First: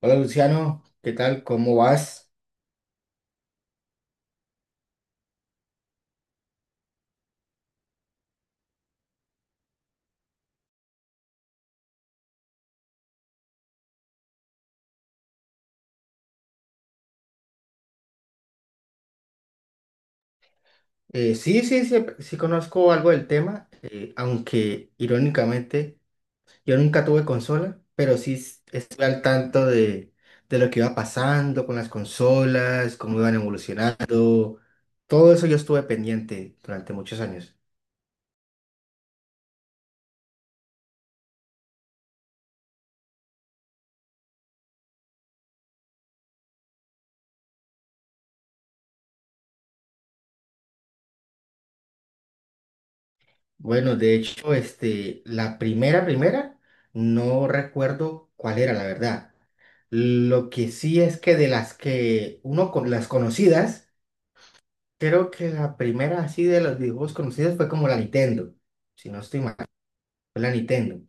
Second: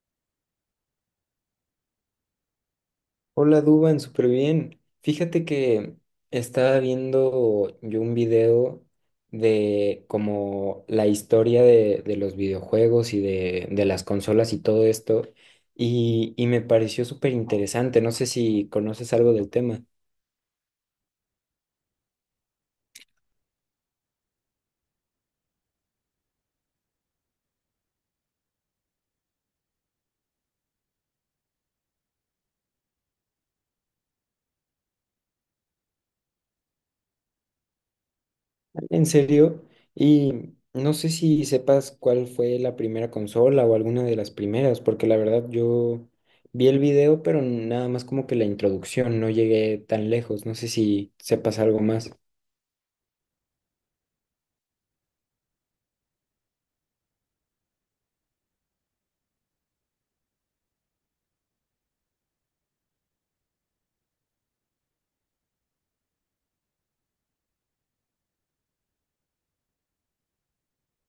Hola Luciano, ¿qué tal? ¿Cómo vas? Hola Duban, súper bien. Fíjate que estaba viendo yo un video de como la historia de los videojuegos y de las consolas y todo esto y me pareció súper interesante. No sé si conoces algo del tema. Sí, sí, sí, sí conozco algo del tema, aunque irónicamente yo nunca tuve consola, pero sí estoy al tanto de lo que iba pasando con las consolas, cómo iban evolucionando. Todo eso yo estuve pendiente durante muchos años. En serio, y no sé si sepas cuál fue la primera consola o alguna de las primeras, porque la verdad yo vi el video, pero nada más como que la introducción, no llegué tan lejos, no sé si sepas algo más. Bueno, de hecho, este, la primera, primera, no recuerdo cuál era, la verdad. Lo que sí es que de las que uno con las conocidas, creo que la primera así de los videojuegos conocidos fue como la Nintendo, si no estoy mal, fue la Nintendo.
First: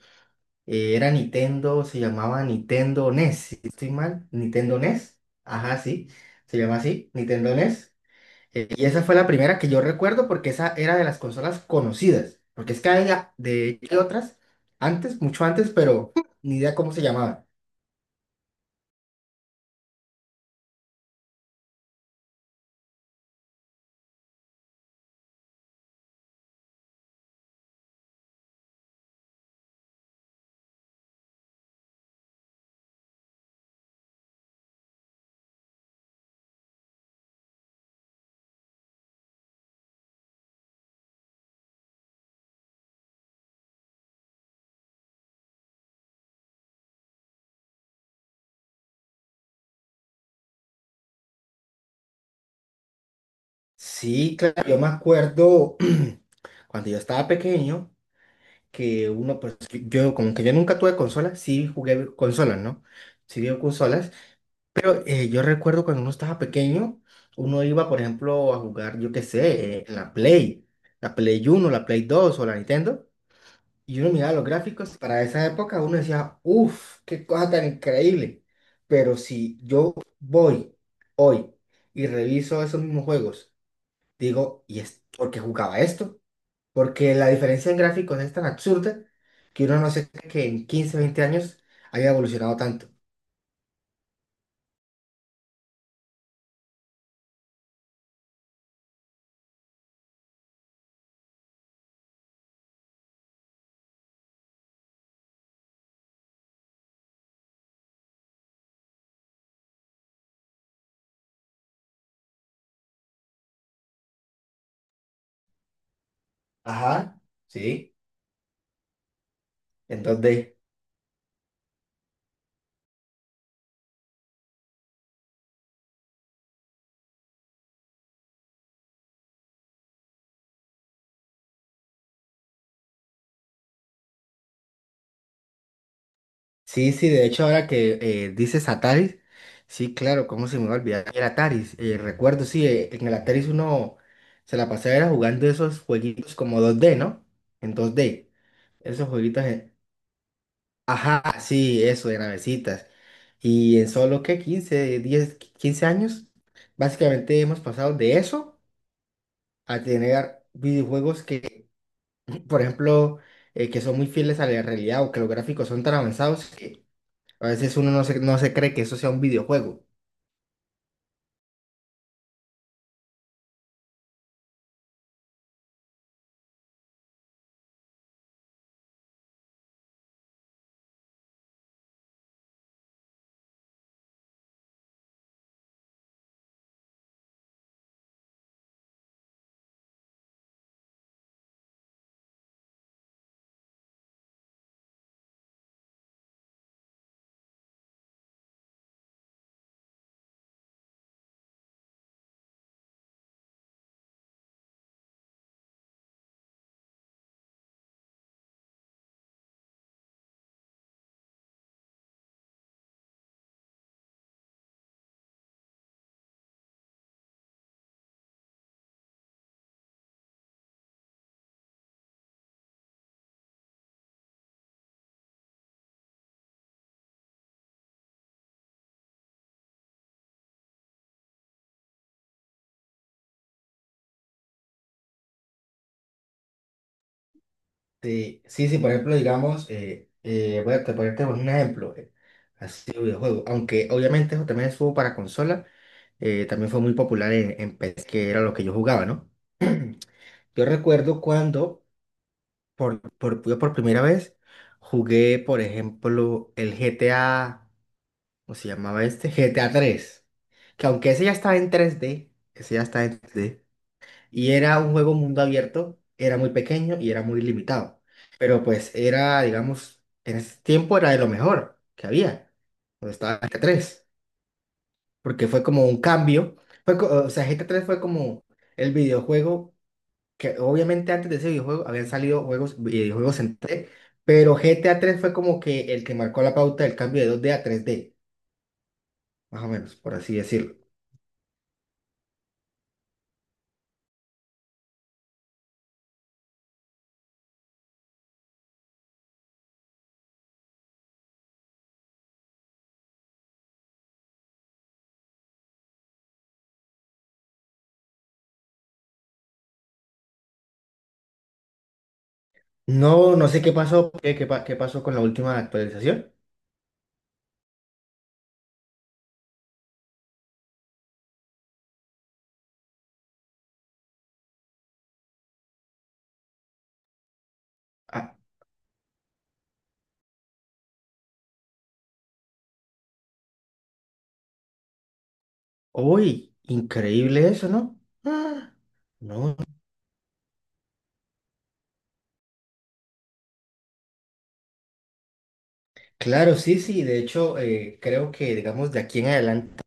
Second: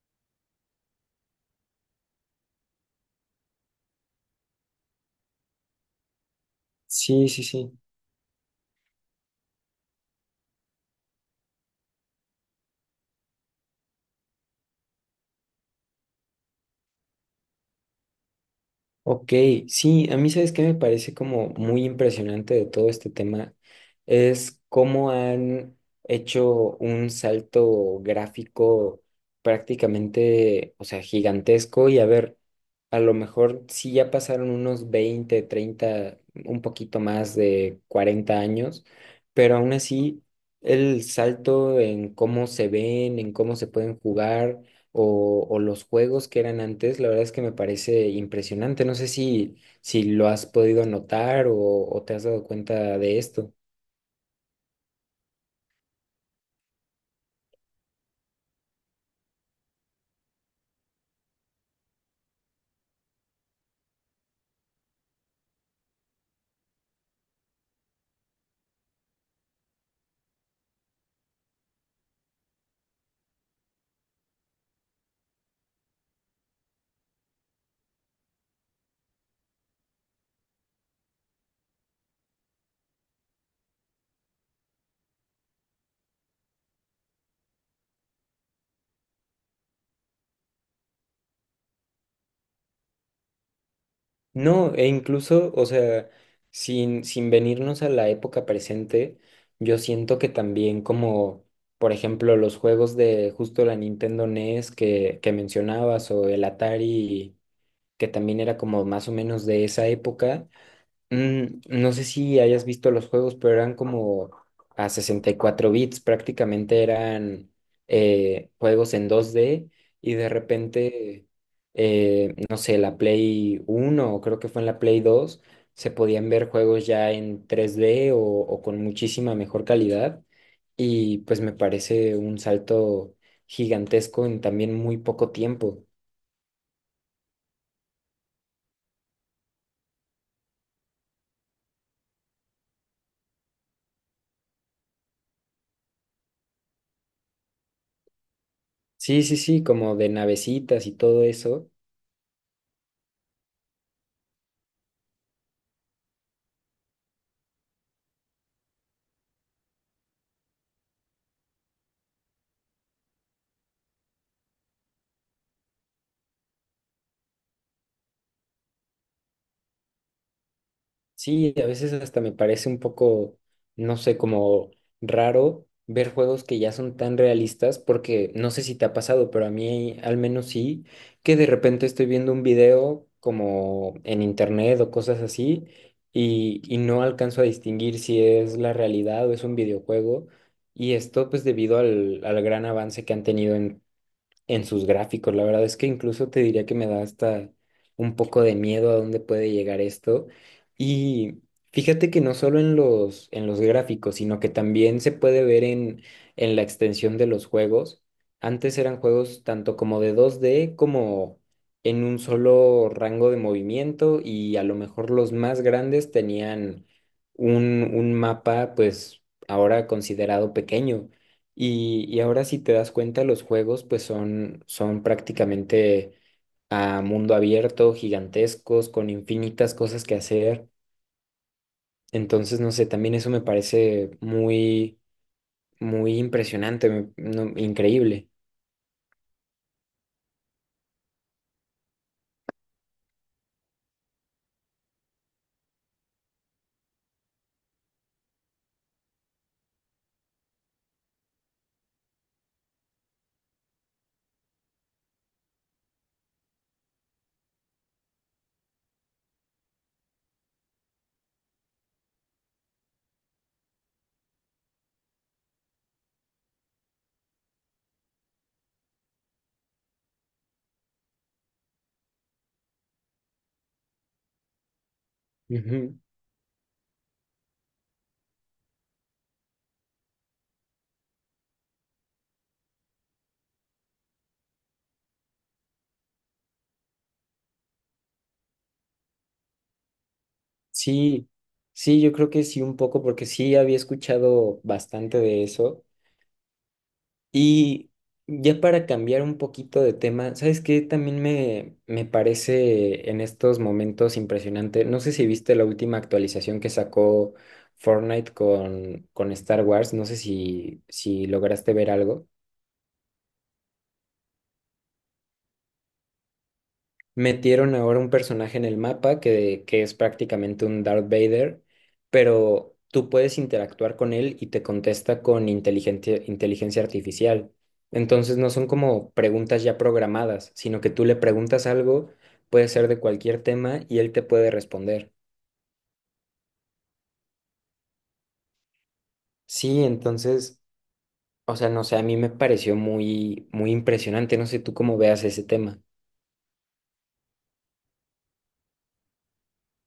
Era Nintendo, se llamaba Nintendo NES, si no estoy mal, Nintendo NES, ajá, sí, se llama así, Sí, sí, Nintendo sí. NES. Y esa fue la primera que yo recuerdo porque esa era de las consolas conocidas, porque es que había de hay otras antes, mucho antes, pero ni idea cómo se llamaba. Ok, sí, a mí sabes qué me parece como muy impresionante de todo este tema es cómo han hecho un salto gráfico prácticamente, o sea, gigantesco y a ver, a lo mejor sí ya pasaron unos 20, 30, un poquito más de 40 años, pero aún así el salto en cómo se ven, en cómo se pueden jugar o los juegos que eran antes, la verdad es que me parece impresionante. No sé si lo has podido notar o te has dado cuenta de esto. Sí, claro, yo me acuerdo, cuando yo estaba pequeño, que uno, pues yo como que yo nunca tuve consolas, sí jugué consolas, ¿no? Sí dio consolas, pero yo recuerdo cuando uno estaba pequeño, uno iba, por ejemplo, a jugar, yo qué sé, en la Play, la Play 1, la Play 2 o la Nintendo, y uno miraba los gráficos. Para esa época uno decía, uff, qué cosa tan increíble, pero si yo voy hoy y reviso esos mismos juegos, digo, ¿y es por qué jugaba esto? Porque la diferencia en gráficos es tan absurda que uno no se cree que en 15, 20 años haya evolucionado tanto. No, e incluso, o sea, sin venirnos a la época presente, yo siento que también como, por ejemplo, los juegos de justo la Nintendo NES que mencionabas o el Atari, que también era como más o menos de esa época. No sé si hayas visto los juegos, pero eran como a 64 bits, prácticamente Ajá, eran sí. Juegos en dos d y de Entonces, repente, no sé, la Play uno o creo que fue en la Play dos se podían ver juegos ya en tres d o con muchísima mejor calidad y pues me parece un salto gigantesco en también muy poco tiempo. sí, sí, de hecho ahora que dices Ataris, sí, claro, cómo se me va a olvidar el Ataris. Recuerdo, sí, en el Ataris uno se la pasaba era jugando esos jueguitos como 2D, ¿no? En 2D, esos Sí, sí, jueguitos, sí, como de navecitas y todo ajá, eso. sí, eso, de navecitas. Y en solo, ¿qué? 15, 10, 15 años básicamente hemos pasado de eso a tener videojuegos que, por ejemplo, que son muy fieles a la realidad, o que los gráficos son tan avanzados que a veces uno no se cree que eso sea un videojuego. Sí, a veces hasta me parece un poco, no sé, como raro ver juegos que ya son tan realistas, porque no sé si te ha pasado, pero a mí al menos sí, que de repente estoy viendo un video como en internet o cosas así, y no alcanzo a distinguir si es la realidad o es un videojuego, y esto pues debido al gran avance que han tenido en sus gráficos. La verdad es que incluso te diría que me da hasta un poco de miedo a dónde puede llegar esto. Y fíjate que no solo en en los gráficos, sino que también se puede ver en la extensión de los juegos. Antes eran juegos tanto como de dos d como en un solo rango de movimiento y a lo mejor los más grandes tenían un mapa pues ahora considerado pequeño. Y ahora si te das cuenta, los juegos pues son prácticamente a mundo abierto, gigantescos, con infinitas cosas que hacer. Entonces, no sé, también eso me parece muy, muy impresionante, no, increíble. Sí, sí, sí, por ejemplo, digamos, voy a ponerte un ejemplo, así de videojuego, aunque obviamente eso también estuvo para consola, también fue muy popular en PC, que era lo que yo jugaba, ¿no? Yo recuerdo cuando, yo por primera vez, jugué, por ejemplo, el GTA. ¿Cómo se llamaba este? GTA 3. Que aunque ese ya estaba en 3D, ese ya estaba en 3D, y era un juego mundo abierto, era muy pequeño y era muy limitado. Pero pues era, digamos, en ese tiempo era de lo mejor que había, cuando estaba GTA 3. Porque fue como Ujú. un cambio. Fue, o sea, GTA 3 fue como el videojuego, que obviamente antes de ese videojuego habían salido juegos, videojuegos en 3D, pero GTA 3 fue como que el que marcó la pauta del cambio de 2D a 3D, más o menos, por así decirlo. Sí, sí, yo creo que sí un poco, porque sí había escuchado bastante de eso. Y ya para cambiar un poquito de tema, ¿sabes qué? También me parece en estos momentos impresionante. No sé si viste la última actualización que sacó Fortnite con Star Wars. No sé si lograste ver algo. No, no sé qué pasó, qué pasó con la última actualización. Metieron ahora un personaje en el mapa que es prácticamente un Darth Vader, pero tú puedes interactuar con él y te contesta con inteligente inteligencia artificial. Ah, Entonces no son como preguntas ya programadas, sino que tú le preguntas algo, puede ser de cualquier tema y él te puede responder. uy, increíble eso, ¿no? Ah, no, Sí, entonces, o sea, no sé, a mí me pareció muy, muy impresionante. No sé tú cómo veas ese tema. claro, sí, sí, de hecho, creo que, digamos, de aquí en adelante,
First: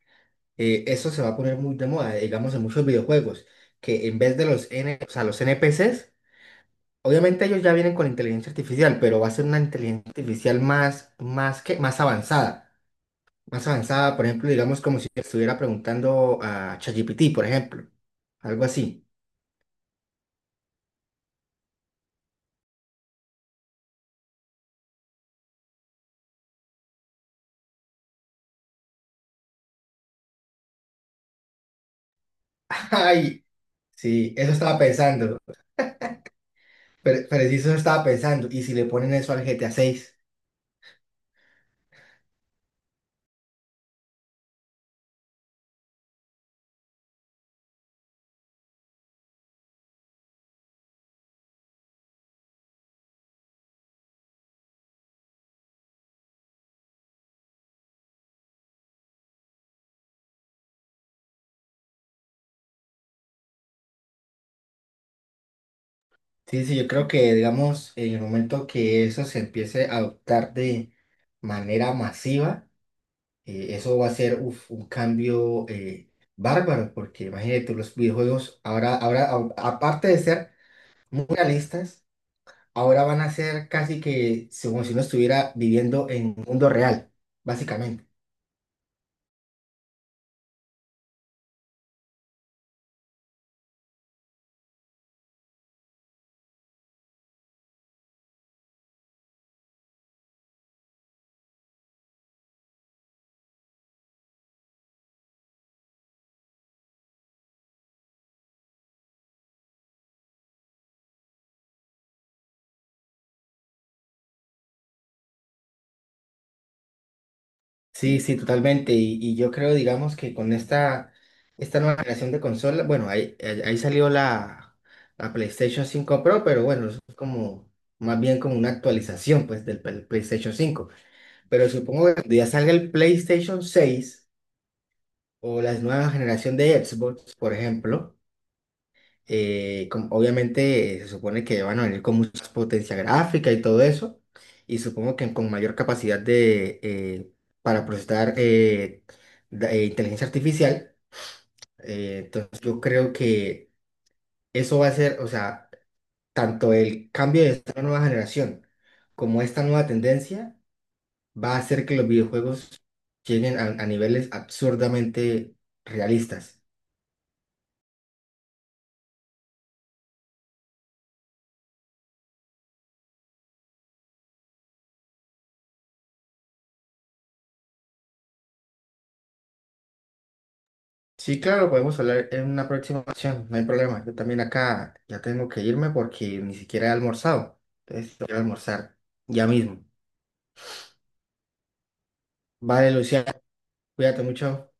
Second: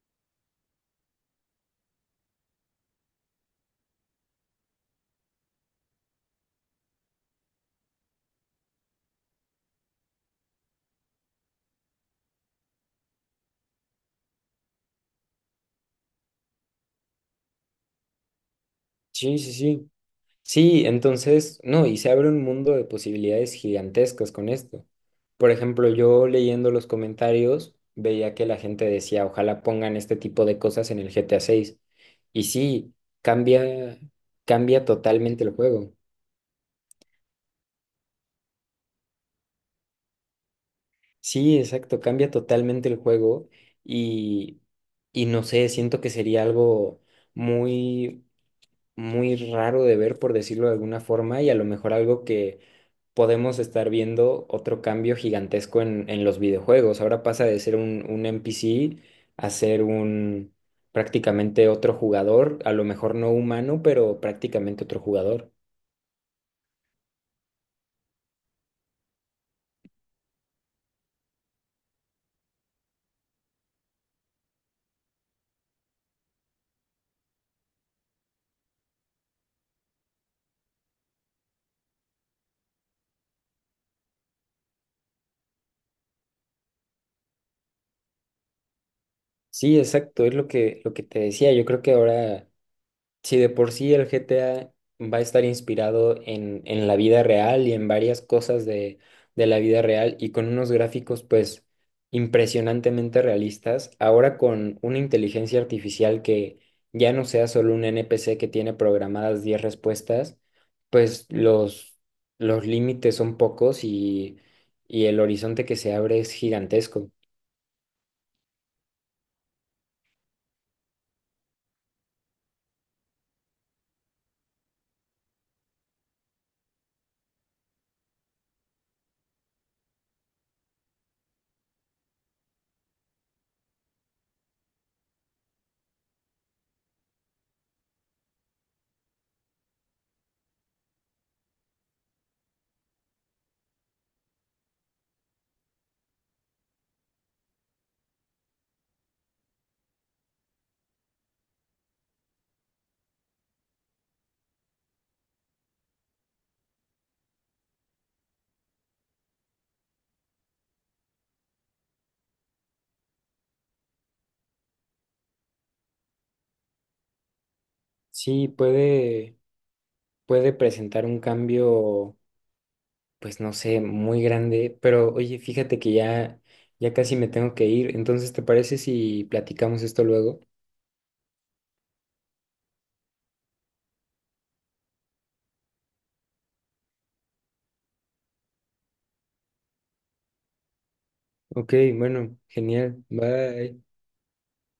eso se va a poner muy de moda, digamos, en muchos videojuegos, que en vez de o sea, los NPCs, obviamente ellos ya vienen con inteligencia artificial, pero va a ser una inteligencia artificial más avanzada, por ejemplo, digamos, como si estuviera preguntando a ChatGPT, por ejemplo, algo así. Sí, sí, sí. Sí, entonces, no, y se abre un mundo de posibilidades gigantescas con esto. Por ejemplo, yo leyendo los comentarios veía que la gente decía, ojalá pongan este tipo de cosas en el GTA 6. Y sí, Ay, cambia, sí, eso estaba cambia pensando. totalmente el juego. Pero sí, eso estaba pensando. Y si le ponen eso al GTA seis. Sí, exacto, cambia totalmente el juego y, y no sé, siento que sería algo muy, muy raro de ver, por decirlo de alguna forma, y a lo mejor algo que podemos estar viendo otro cambio gigantesco en los videojuegos. Ahora pasa de ser un NPC a ser un prácticamente otro jugador, a lo mejor no humano, pero prácticamente otro jugador. Sí, sí, yo creo que, digamos, en el momento que eso se empiece a adoptar de manera masiva, eso va a ser uf, un cambio, bárbaro, porque imagínate, los videojuegos ahora, aparte de ser muy realistas, ahora van a ser casi que como si uno estuviera viviendo en un mundo real, básicamente. Sí, exacto, es lo que te decía. Yo creo que ahora si de por sí el GTA va a estar inspirado en la vida real y en varias cosas de la vida real y con unos gráficos pues impresionantemente realistas, ahora con una inteligencia artificial que ya no sea solo un NPC que tiene programadas 10 respuestas, pues los límites son pocos y el horizonte que se abre es gigantesco. Sí, sí, totalmente. Y yo creo, digamos, que con esta nueva generación de consola, bueno, ahí salió la PlayStation 5 Pro, pero bueno, eso es como más bien como una actualización pues del PlayStation 5. Pero supongo que cuando ya salga el PlayStation 6 o la nueva generación de Xbox, por ejemplo, obviamente, se supone que van a venir con mucha potencia gráfica y todo eso, y supongo que con mayor capacidad para procesar, inteligencia artificial. Entonces yo creo que eso va a ser, o sea, tanto el cambio de esta nueva generación como esta nueva tendencia va a hacer que los videojuegos lleguen a niveles absurdamente realistas. Sí, puede presentar un cambio pues no sé, muy grande, pero oye, fíjate que ya casi me tengo que ir, entonces, ¿te parece si platicamos esto luego? Sí, claro, podemos hablar en una próxima ocasión, no hay problema. Yo también acá ya tengo que irme porque ni siquiera he almorzado. Entonces, quiero almorzar ya mismo. Ok, bueno, Vale, genial, Luciano, bye. cuídate mucho.